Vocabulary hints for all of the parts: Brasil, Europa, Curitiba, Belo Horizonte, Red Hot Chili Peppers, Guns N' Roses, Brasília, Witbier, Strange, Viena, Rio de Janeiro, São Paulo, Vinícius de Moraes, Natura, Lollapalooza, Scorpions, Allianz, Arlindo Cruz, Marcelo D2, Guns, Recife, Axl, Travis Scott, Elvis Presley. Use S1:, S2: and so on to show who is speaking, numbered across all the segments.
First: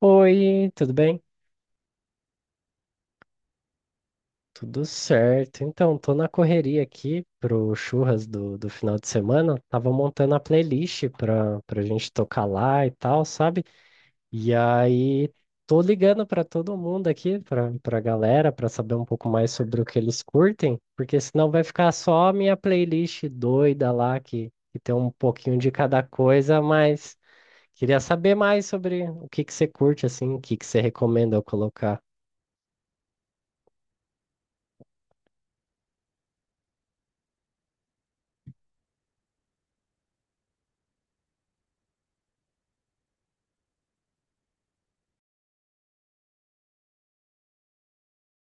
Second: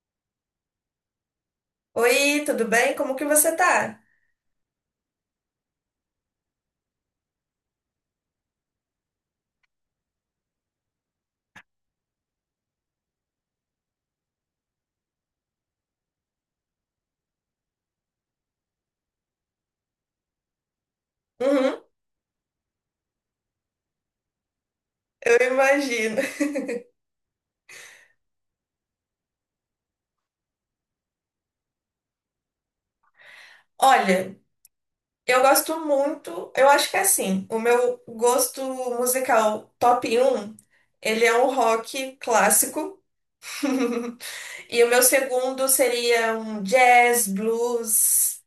S1: Oi, tudo bem?
S2: Oi, tudo bem? Como que você tá?
S1: Tudo certo. Então, tô na correria aqui pro churras do final de semana. Tava montando a playlist pra gente tocar lá e tal, sabe? E aí, tô ligando pra todo mundo aqui, pra galera, pra saber um pouco mais sobre o que eles curtem, porque senão vai
S2: Uhum,
S1: ficar só a minha playlist doida lá, que tem um
S2: eu
S1: pouquinho de cada
S2: imagino.
S1: coisa, mas queria saber mais sobre o que que você curte, assim, o que que você recomenda eu colocar.
S2: Olha, eu gosto muito, eu acho que é assim, o meu gosto musical top um, ele é um rock clássico. E o meu segundo seria um jazz, blues.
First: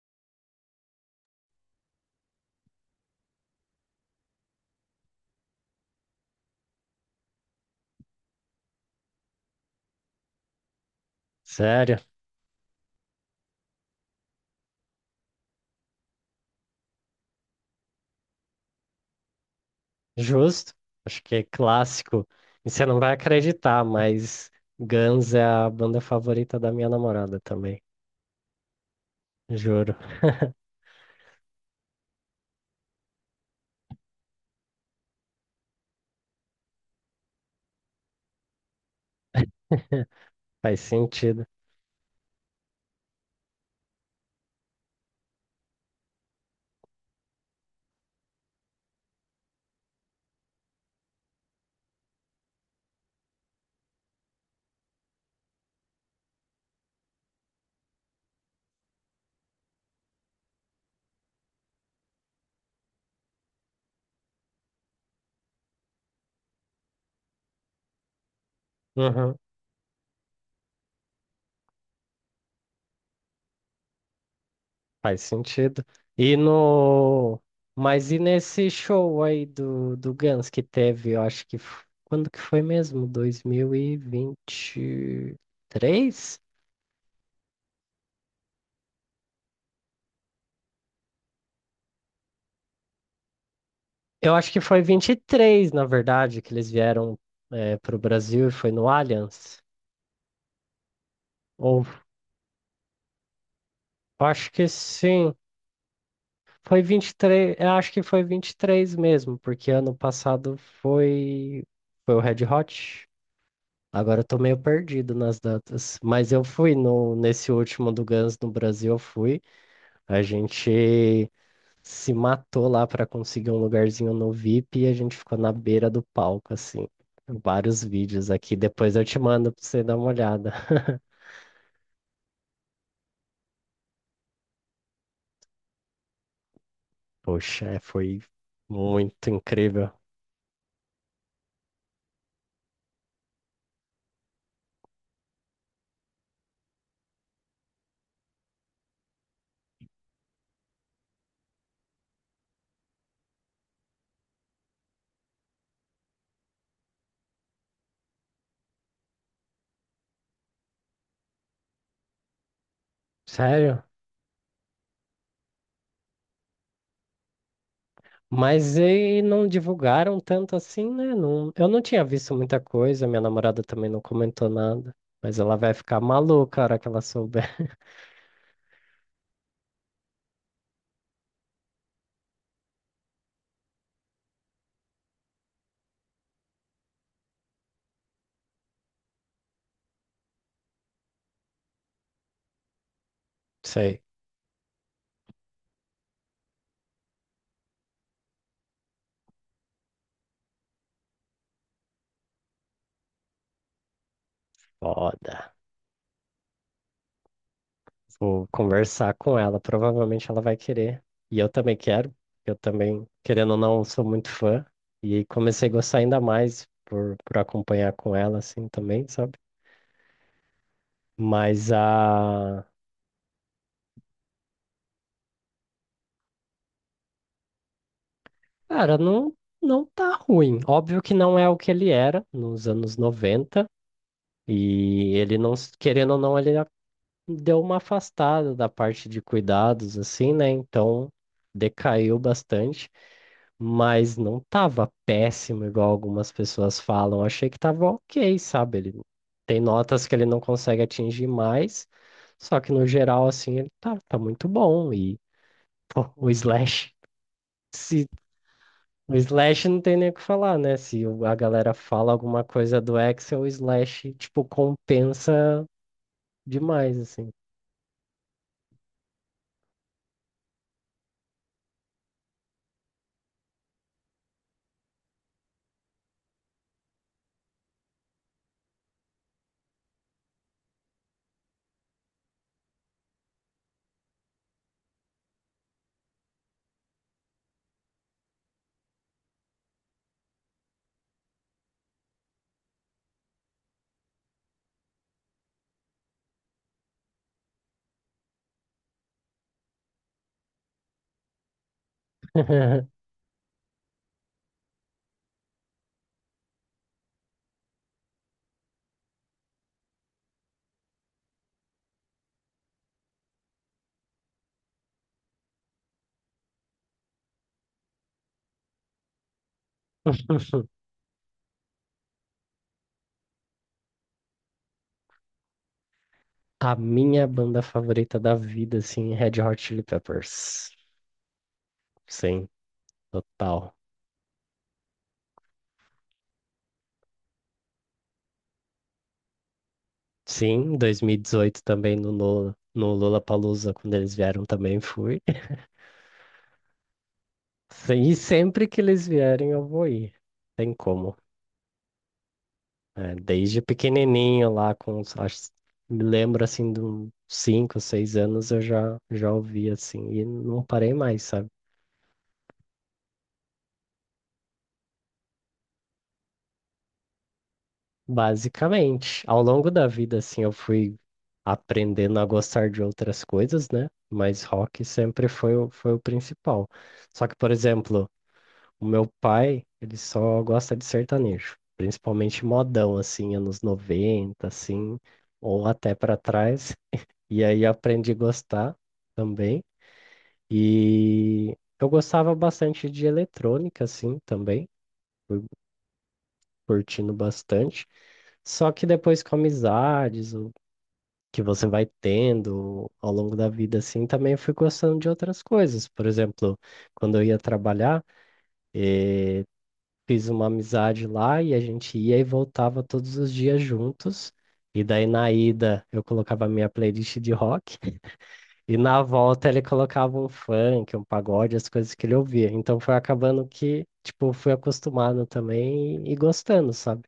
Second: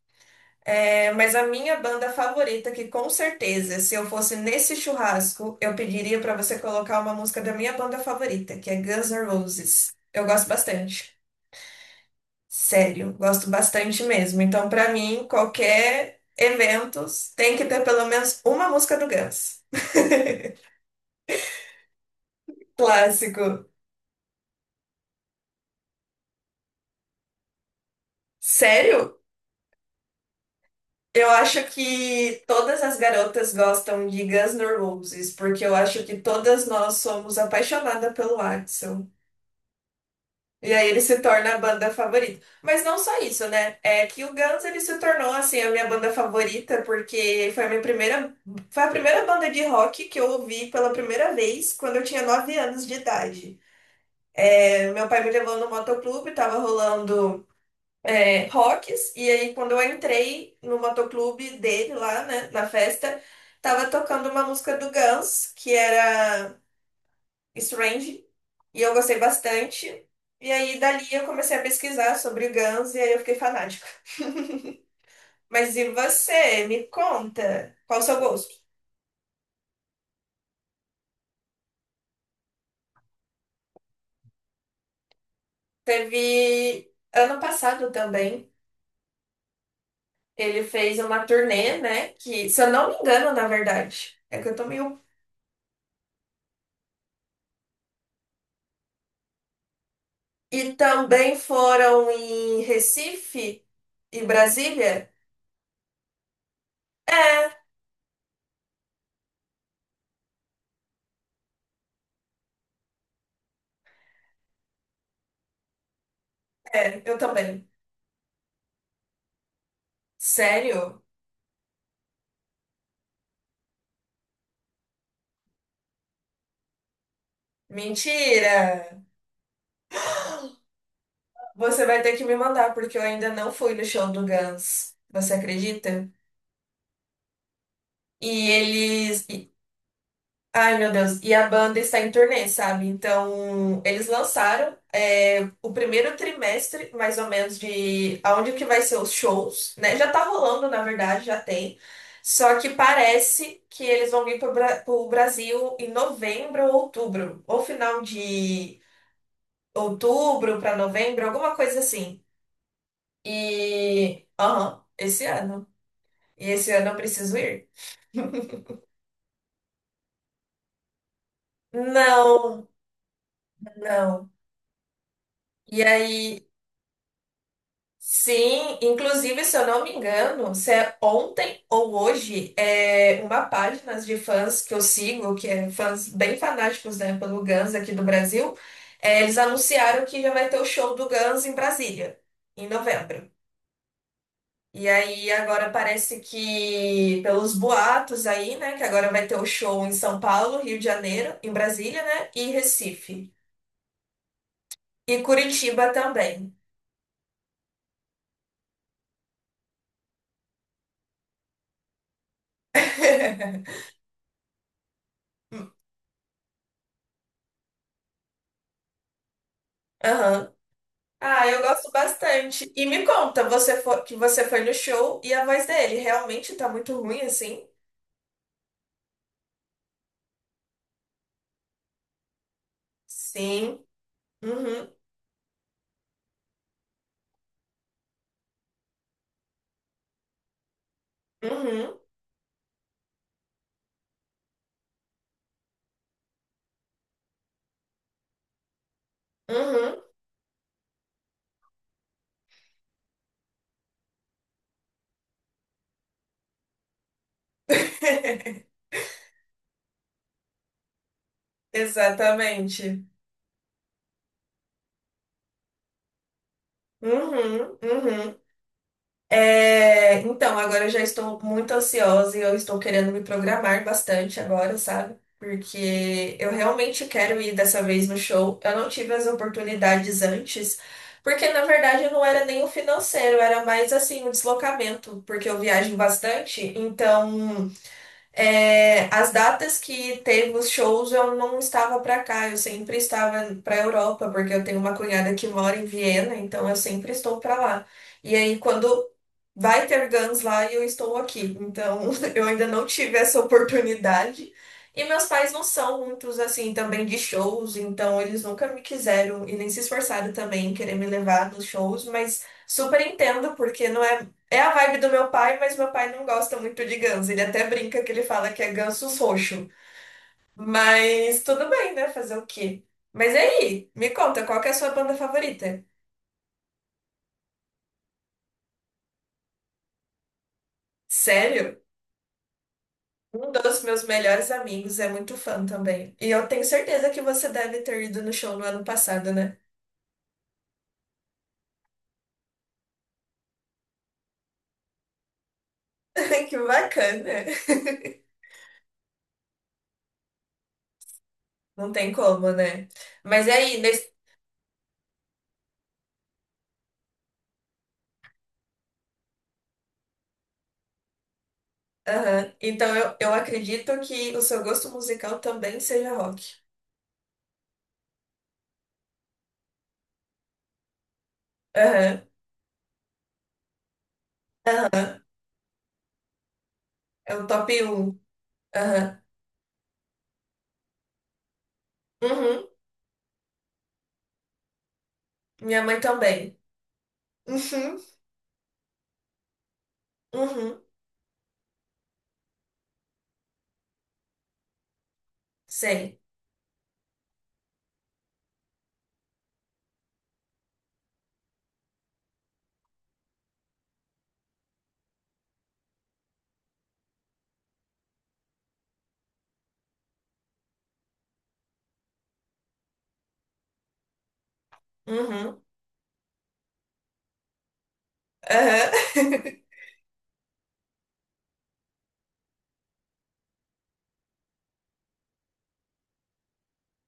S2: É, mas a minha banda favorita, que com certeza, se eu fosse nesse churrasco, eu pediria pra você colocar uma música da minha banda favorita, que é Guns N' Roses. Eu gosto bastante.
S1: Sério?
S2: Sério, gosto bastante mesmo. Então, pra mim, qualquer evento tem que ter pelo menos uma música do Guns.
S1: Justo, acho que é clássico. E você não vai
S2: Clássico.
S1: acreditar, mas Guns é a banda favorita da minha namorada também.
S2: Sério?
S1: Juro.
S2: Eu acho que todas as garotas gostam de Guns N' Roses, porque eu acho que todas nós somos apaixonadas pelo Axl. E
S1: Faz
S2: aí ele se
S1: sentido.
S2: torna a banda favorita. Mas não só isso, né? É que o Guns ele se tornou assim a minha banda favorita porque foi a primeira banda de rock que eu ouvi pela primeira vez quando eu tinha 9 anos de idade. É, meu pai me levou no motoclube, tava rolando rocks e aí quando eu entrei no motoclube dele lá, né, na festa, tava tocando uma música do Guns que era Strange. E eu gostei
S1: Uhum,
S2: bastante. E aí, dali, eu comecei a pesquisar sobre o Guns e aí eu fiquei fanática.
S1: faz
S2: Mas
S1: sentido.
S2: e
S1: E
S2: você? Me
S1: no.
S2: conta, qual o
S1: Mas e
S2: seu gosto?
S1: nesse show aí do Guns que teve, eu acho que. Quando que foi mesmo? dois mil e vinte e
S2: Teve
S1: três
S2: ano passado também, ele fez uma turnê, né? Que, se eu não me engano, na verdade,
S1: Eu
S2: é que
S1: acho
S2: eu
S1: que
S2: tô
S1: foi
S2: meio.
S1: 23 na verdade, que eles vieram para o Brasil e foi no Allianz.
S2: E também
S1: Ou
S2: foram em Recife e
S1: acho que
S2: Brasília?
S1: sim. Foi 23,
S2: É,
S1: eu acho que foi 23 mesmo, porque ano passado foi, foi o Red Hot. Agora eu tô meio perdido nas datas, mas eu fui
S2: é,
S1: no,
S2: eu
S1: nesse
S2: também.
S1: último do Guns no Brasil, eu fui. A
S2: Sério?
S1: gente se matou lá pra conseguir um lugarzinho no VIP e a gente ficou na beira do palco, assim. Vários vídeos
S2: Mentira!
S1: aqui, depois eu te mando pra você dar uma olhada.
S2: Você vai ter que me mandar, porque eu ainda não fui no show do Guns. Você acredita?
S1: Poxa, é, foi
S2: E eles.
S1: muito incrível.
S2: Ai, meu Deus. E a banda está em turnê, sabe? Então, eles lançaram o primeiro trimestre, mais ou menos, de aonde que vai ser os shows, né? Já tá rolando, na verdade, já tem. Só que parece que eles vão vir pro Brasil em novembro ou outubro. Ou final de outubro para novembro, alguma coisa assim.
S1: Sério?
S2: E. Aham, esse ano. E esse ano eu preciso ir?
S1: Mas e não divulgaram tanto assim, né? Não, eu não tinha visto muita
S2: Não,
S1: coisa, minha namorada também não
S2: não.
S1: comentou nada. Mas ela vai
S2: E
S1: ficar
S2: aí.
S1: maluca a hora que ela souber.
S2: Sim, inclusive, se eu não me engano, se é ontem ou hoje, é uma página de fãs que eu sigo, que é fãs bem fanáticos, né, pelo Guns aqui do Brasil, é, eles anunciaram que já vai ter o show do Guns em Brasília, em novembro.
S1: Sei,
S2: E aí agora parece que, pelos boatos aí, né, que agora vai ter o show em São Paulo, Rio de Janeiro, em Brasília, né, e Recife. E
S1: foda.
S2: Curitiba também.
S1: Vou conversar com ela, provavelmente ela vai querer. E eu também quero, eu também, querendo ou não, sou muito fã. E comecei a gostar ainda mais por acompanhar com ela, assim, também, sabe?
S2: Aham. Ah, eu
S1: Mas
S2: gosto
S1: a.
S2: bastante. E me conta, você foi, que você foi no show e a voz dele realmente tá muito ruim assim?
S1: Cara, não, não tá ruim. Óbvio que não é o que ele era nos anos 90.
S2: Sim. Uhum,
S1: E ele não, querendo ou não, deu uma afastada da parte de cuidados, assim, né? Então
S2: uhum,
S1: decaiu bastante, mas não tava péssimo, igual algumas pessoas falam. Achei que tava ok, sabe? Ele tem
S2: uhum.
S1: notas que ele não consegue atingir mais, só que no geral, assim, ele tá muito bom. E, pô, o Slash, se. O Slash não tem nem o que falar, né? Se a galera fala alguma coisa do
S2: Exatamente.
S1: Excel, o Slash, tipo, compensa demais, assim.
S2: Uhum, uhum. É, então, agora eu já estou muito ansiosa e eu estou querendo me programar bastante agora, sabe? Porque eu realmente quero ir dessa vez no show. Eu não tive as oportunidades antes, porque na verdade não era nem o financeiro, era mais assim o deslocamento, porque eu viajo bastante. Então, é, as datas que teve os shows eu não estava para cá, eu sempre estava para Europa, porque eu tenho uma cunhada que mora em Viena, então eu sempre estou para lá. E aí, quando Vai ter Guns lá e eu estou aqui. Então, eu ainda não tive essa oportunidade. E meus pais não são muitos, assim, também de shows, então eles nunca me quiseram e nem se esforçaram também em querer me levar nos shows, mas super entendo, porque não é. É a vibe do meu pai, mas meu pai não gosta muito de Guns. Ele até brinca que ele fala que é Gansos roxo. Mas tudo bem, né? Fazer o quê? Mas e aí, me conta, qual que é a sua banda favorita?
S1: A minha banda favorita da vida, assim, é Red Hot Chili Peppers.
S2: Sério?
S1: Sim,
S2: Um
S1: total.
S2: dos meus melhores amigos é muito fã também. E eu tenho certeza que você deve ter ido no show no ano passado, né?
S1: Sim, 2018 também Lula no Lollapalooza, quando eles vieram também fui.
S2: Que bacana.
S1: Sim, e sempre que eles vierem eu vou ir. Tem como.
S2: Não tem como, né?
S1: É,
S2: Mas é
S1: desde
S2: aí, nesse.
S1: pequenininho lá, com, acho, me lembro assim, de uns 5, 6 anos eu já ouvi assim, e não parei mais, sabe?
S2: Aham. Então eu acredito que o seu gosto musical também seja rock.
S1: Basicamente, ao longo da vida, assim, eu fui aprendendo
S2: Aham,
S1: a gostar de outras coisas, né? Mas rock
S2: aham.
S1: sempre foi o principal. Só
S2: É
S1: que,
S2: o
S1: por
S2: top
S1: exemplo,
S2: um.
S1: o meu
S2: Aham.
S1: pai, ele só gosta de sertanejo, principalmente
S2: Uhum.
S1: modão, assim, anos 90 assim, ou
S2: Minha
S1: até
S2: mãe
S1: para
S2: também.
S1: trás. E aí eu
S2: Uhum.
S1: aprendi a gostar também.
S2: Uhum.
S1: E eu gostava bastante de eletrônica, assim, também, fui
S2: Sei.
S1: curtindo bastante. Só que depois com amizades, que você vai tendo ao longo da vida, assim, também fui gostando de outras coisas. Por exemplo, quando eu ia trabalhar, fiz uma amizade lá e a gente ia e voltava todos os dias juntos. E daí na
S2: Uhum.
S1: ida eu colocava a minha playlist de rock e na
S2: Aham.
S1: volta ele colocava um funk, um pagode, as coisas que ele ouvia. Então foi acabando que, tipo, fui acostumado também e gostando, sabe?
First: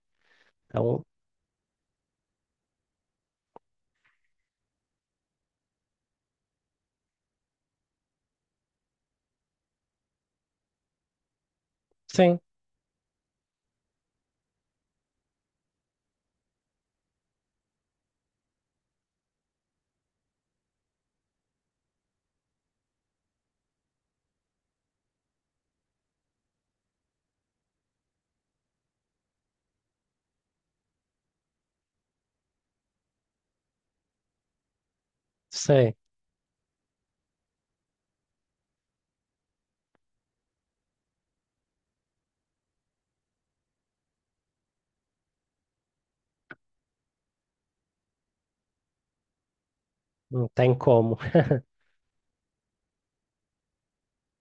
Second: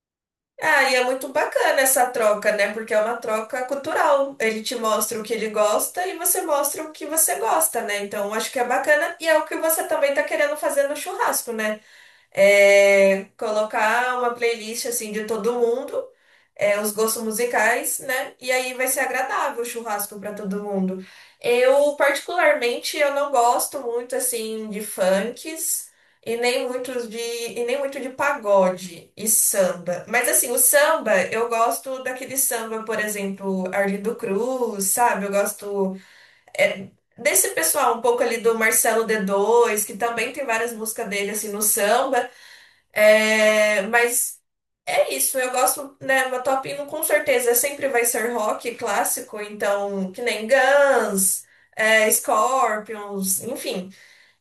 S2: Ah, e
S1: Então,
S2: é muito bacana essa troca, né? Porque é uma troca cultural. Ele te mostra o que ele gosta e você mostra o que você gosta, né? Então, acho que é bacana e é o que você também tá querendo fazer no churrasco, né?
S1: sim,
S2: É, colocar uma playlist assim de todo mundo, é, os gostos musicais, né? E aí vai ser agradável o churrasco para todo mundo. Eu, particularmente, eu não gosto muito assim de funks e nem muito de pagode e samba. Mas assim, o samba, eu gosto daquele samba, por exemplo, Arlindo Cruz, sabe? Eu
S1: sei,
S2: gosto é, desse pessoal um pouco ali do Marcelo D2, que também tem várias músicas dele assim no samba. É, mas é isso, eu gosto, né? Uma top hino com certeza sempre vai ser rock clássico, então, que nem
S1: não tem como.
S2: Guns, é, Scorpions, enfim.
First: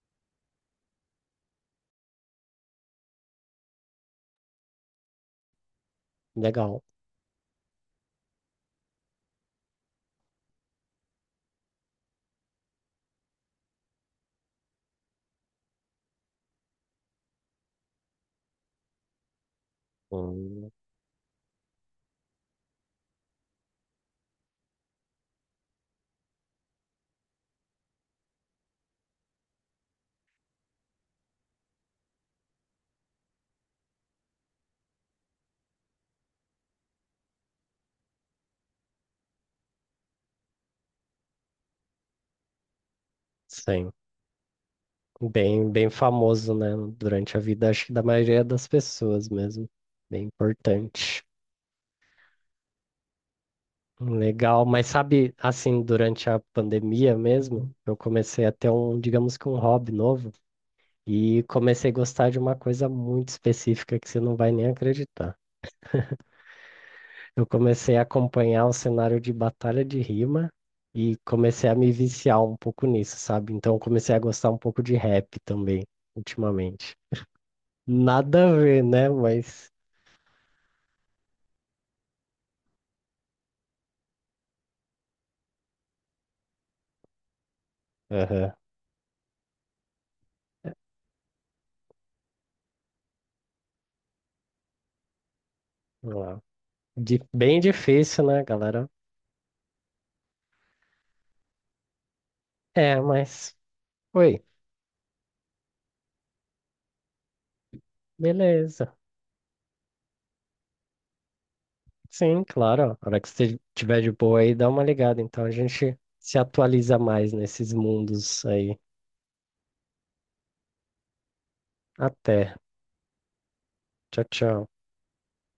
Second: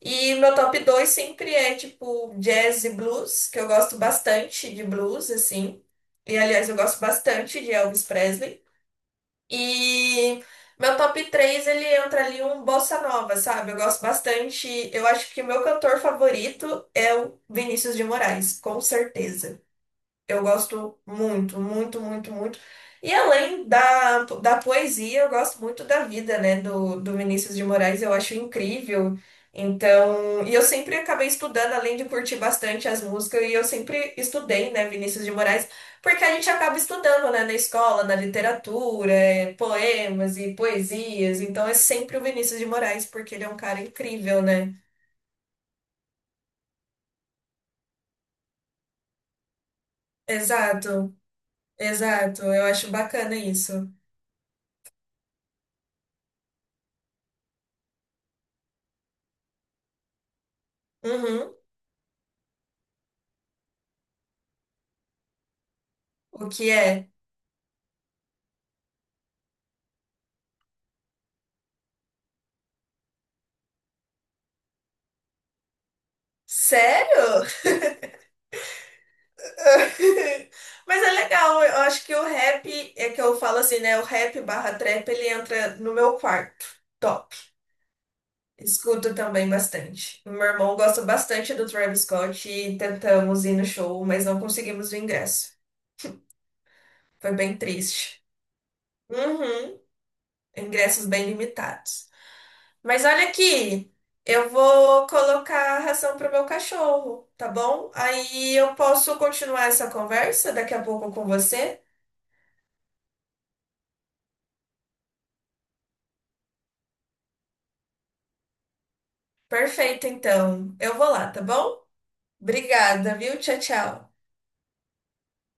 S2: E meu top 2 sempre é tipo jazz e blues, que eu gosto bastante de blues, assim. E aliás, eu
S1: Legal.
S2: gosto bastante de Elvis Presley. E meu top 3 ele entra ali um bossa nova, sabe? Eu gosto bastante. Eu acho que o meu cantor favorito é o Vinícius de Moraes, com certeza. Eu
S1: Hum,
S2: gosto muito, muito, muito, muito. E além da poesia, eu gosto muito da vida, né, do Vinícius de Moraes, eu acho incrível. Então, e eu sempre acabei estudando, além de curtir bastante as músicas, e eu sempre estudei, né, Vinícius de Moraes, porque a gente acaba estudando, né, na escola, na literatura, é, poemas e poesias. Então, é sempre o Vinícius de Moraes, porque ele é um cara
S1: sim.
S2: incrível, né?
S1: Bem, bem famoso, né? Durante a vida, acho que da maioria das pessoas mesmo. Bem
S2: Exato,
S1: importante.
S2: exato. Eu acho bacana isso.
S1: Legal, mas sabe, assim, durante a pandemia mesmo, eu comecei a ter um, digamos que um hobby novo, e
S2: Uhum.
S1: comecei a gostar de uma coisa muito específica que você não vai nem acreditar.
S2: O que é?
S1: Eu comecei a acompanhar o cenário de batalha de rima e comecei a me viciar um pouco nisso, sabe? Então comecei a gostar um pouco de rap também, ultimamente.
S2: Sério?
S1: Nada a ver, né? Mas.
S2: Mas é legal, eu acho que o rap, é que eu falo assim, né? O rap barra trap, ele entra no meu quarto. Top.
S1: Aham.
S2: Escuto também bastante. O meu irmão gosta bastante do Travis Scott e tentamos ir no show, mas não conseguimos o ingresso.
S1: Lá.
S2: Foi bem
S1: Bem
S2: triste.
S1: difícil, né, galera?
S2: Uhum. Ingressos bem limitados.
S1: É,
S2: Mas olha
S1: mas
S2: aqui,
S1: oi.
S2: eu vou colocar a ração pro meu cachorro, tá bom? Aí eu
S1: Beleza.
S2: posso continuar essa conversa daqui a pouco com você?
S1: Sim, claro. Ó, a hora que você tiver de boa aí, dá uma ligada. Então a gente se atualiza mais nesses mundos aí.
S2: Perfeito, então. Eu vou lá, tá bom?
S1: Até.
S2: Obrigada, viu? Tchau, tchau.
S1: Tchau, tchau.